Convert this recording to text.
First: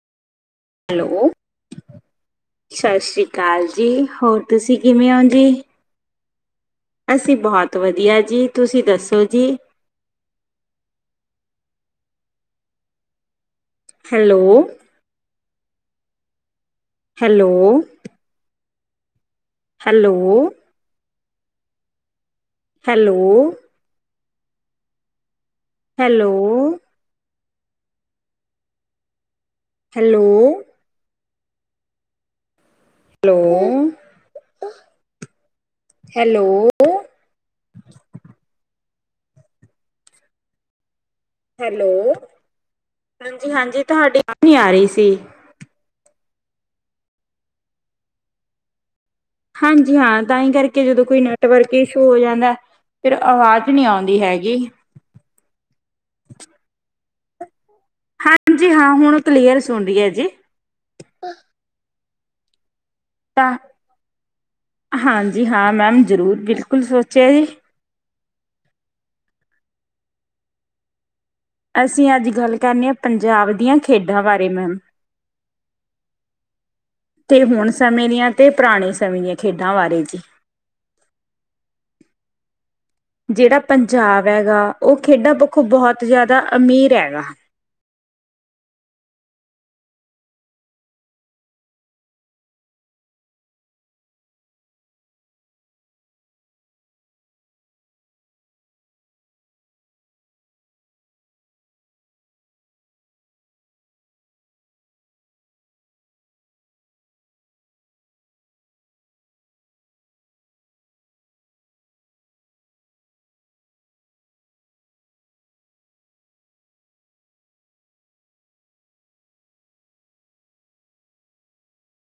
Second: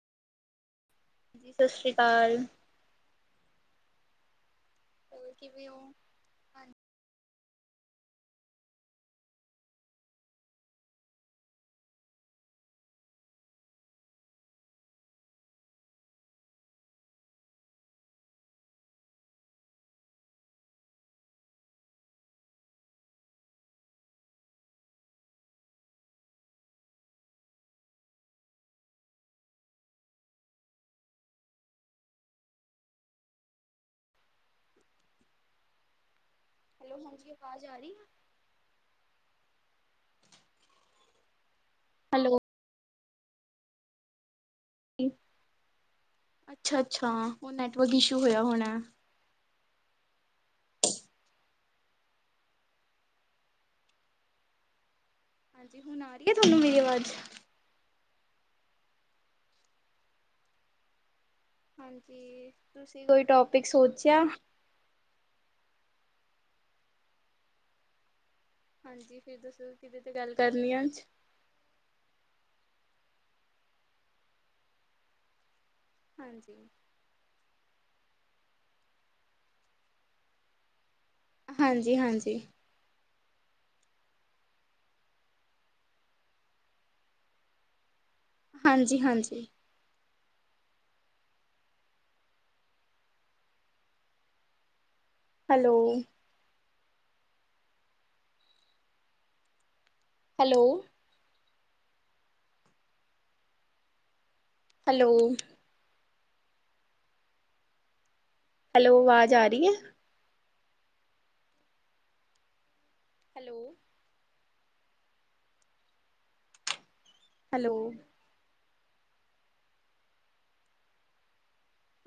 Hello, ਜੀ ਸਤਿ ਸ਼੍ਰੀ ਅਕਾਲ। ਸਤਿ ਸ਼੍ਰੀ ਅਕਾਲ ਜੀ ਹੋਰ ਤੁਸੀਂ ਕਿਵੇਂ ਹੋ ਹੋਰ ਜੀ। ਕਿਵੇਂ ਹੋ? ਹਾਂਜੀ, ਅਸੀ ਬਹੁਤ ਵਧੀਆ ਜੀ, ਤੁਸੀਂ ਦੱਸੋ ਜੀ। Hello. Hello. Hello. Hello. Hello. Hello. Hello hello. ਅਵਾਜ ਆ ਰੀ ਏ। ਹੈਲੋ, ਹਾਂਜੀ-ਹਾਂਜੀ ਤੁਹਾਡੀ ਅਵਾਜ ਨੀ ਆ ਰਹੀ ਸੀ। ਅੱਛਾ-ਅੱਛਾ, ਉਹ ਨੈਟਵਰਕ ਇਸ਼ੂ ਹੋਇਆ ਹੋਣਾ ਏ। ਹਾਂਜੀ ਹਾਂ, ਤਾਂ ਹੀ ਕਰਕੇ ਜਦੋਂ ਕੋਈ ਨੈਟਵਰਕ ਇਸ਼ੂ ਹੋ ਜਾਂਦਾ ਹੈ ਫਿਰ ਆਵਾਜ਼ ਨਹੀਂ ਆਉਂਦੀ ਹੈਗੀ। ਹਾਂਜੀ, ਹੁਣ ਆ ਰਹੀ ਹੈ ਤੁਹਾਨੂੰ ਮੇਰੀ ਆਵਾਜ਼। ਹਾਂਜੀ, ਹਾਂ ਹੁਣ ਕਲੀਅਰ ਸੁਣ ਰਹੀ ਹੈ ਜੀ। ਹਾਂਜੀ। ਤੁਸੀਂ ਕੋਈ ਤਾਂ ਟੋਪਿਕ ਸੋਚਿਆ? ਹਾਂਜੀ ਹਾਂ ਮੈਮ ਜ਼ਰੂਰ ਬਿਲਕੁਲ ਸੋਚਿਆ ਜੀ। ਹਾਂਜੀ, ਫਿਰ ਤੁੱਸੀ ਕਿਦੇ ਤੇ ਗੱਲ ਕਰਨੀ ਐ ਅੱਜ। ਅਸੀਂ ਅੱਜ ਗੱਲ ਕਰਨੀ ਹੈ ਪੰਜਾਬ ਦੀਆਂ ਖੇਡਾਂ ਬਾਰੇ ਮੈਮ ਹਾਂਜੀ। ਤੇ ਹੁਣ ਸਮੇਂ ਦੀਆਂ ਤੇ ਪੁਰਾਣੇ ਸਮੇਂ ਦੀਆਂ ਖੇਡਾਂ ਬਾਰੇ ਜੀ। ਹਾਂਜੀ-ਹਾਂਜੀ। ਜਿਹੜਾ ਪੰਜਾਬ ਹੈਗਾ ਉਹ ਖੇਡਾਂ ਪੱਖੋਂ ਬਹੁਤ ਜ਼ਿਆਦਾ ਅਮੀਰ ਹੈਗਾ। [inaudible] ਹਾਂਜੀ-ਹਾਂਜੀ। ਹੈਲੋ। ਹੈਲੋ। ਹੈਲੋ। ਹੈਲੋ, ਆਵਾਜ਼ ਆ ਰਹੀ ਹੈ। ਹੈਲੋ। ਹੈਲੋ।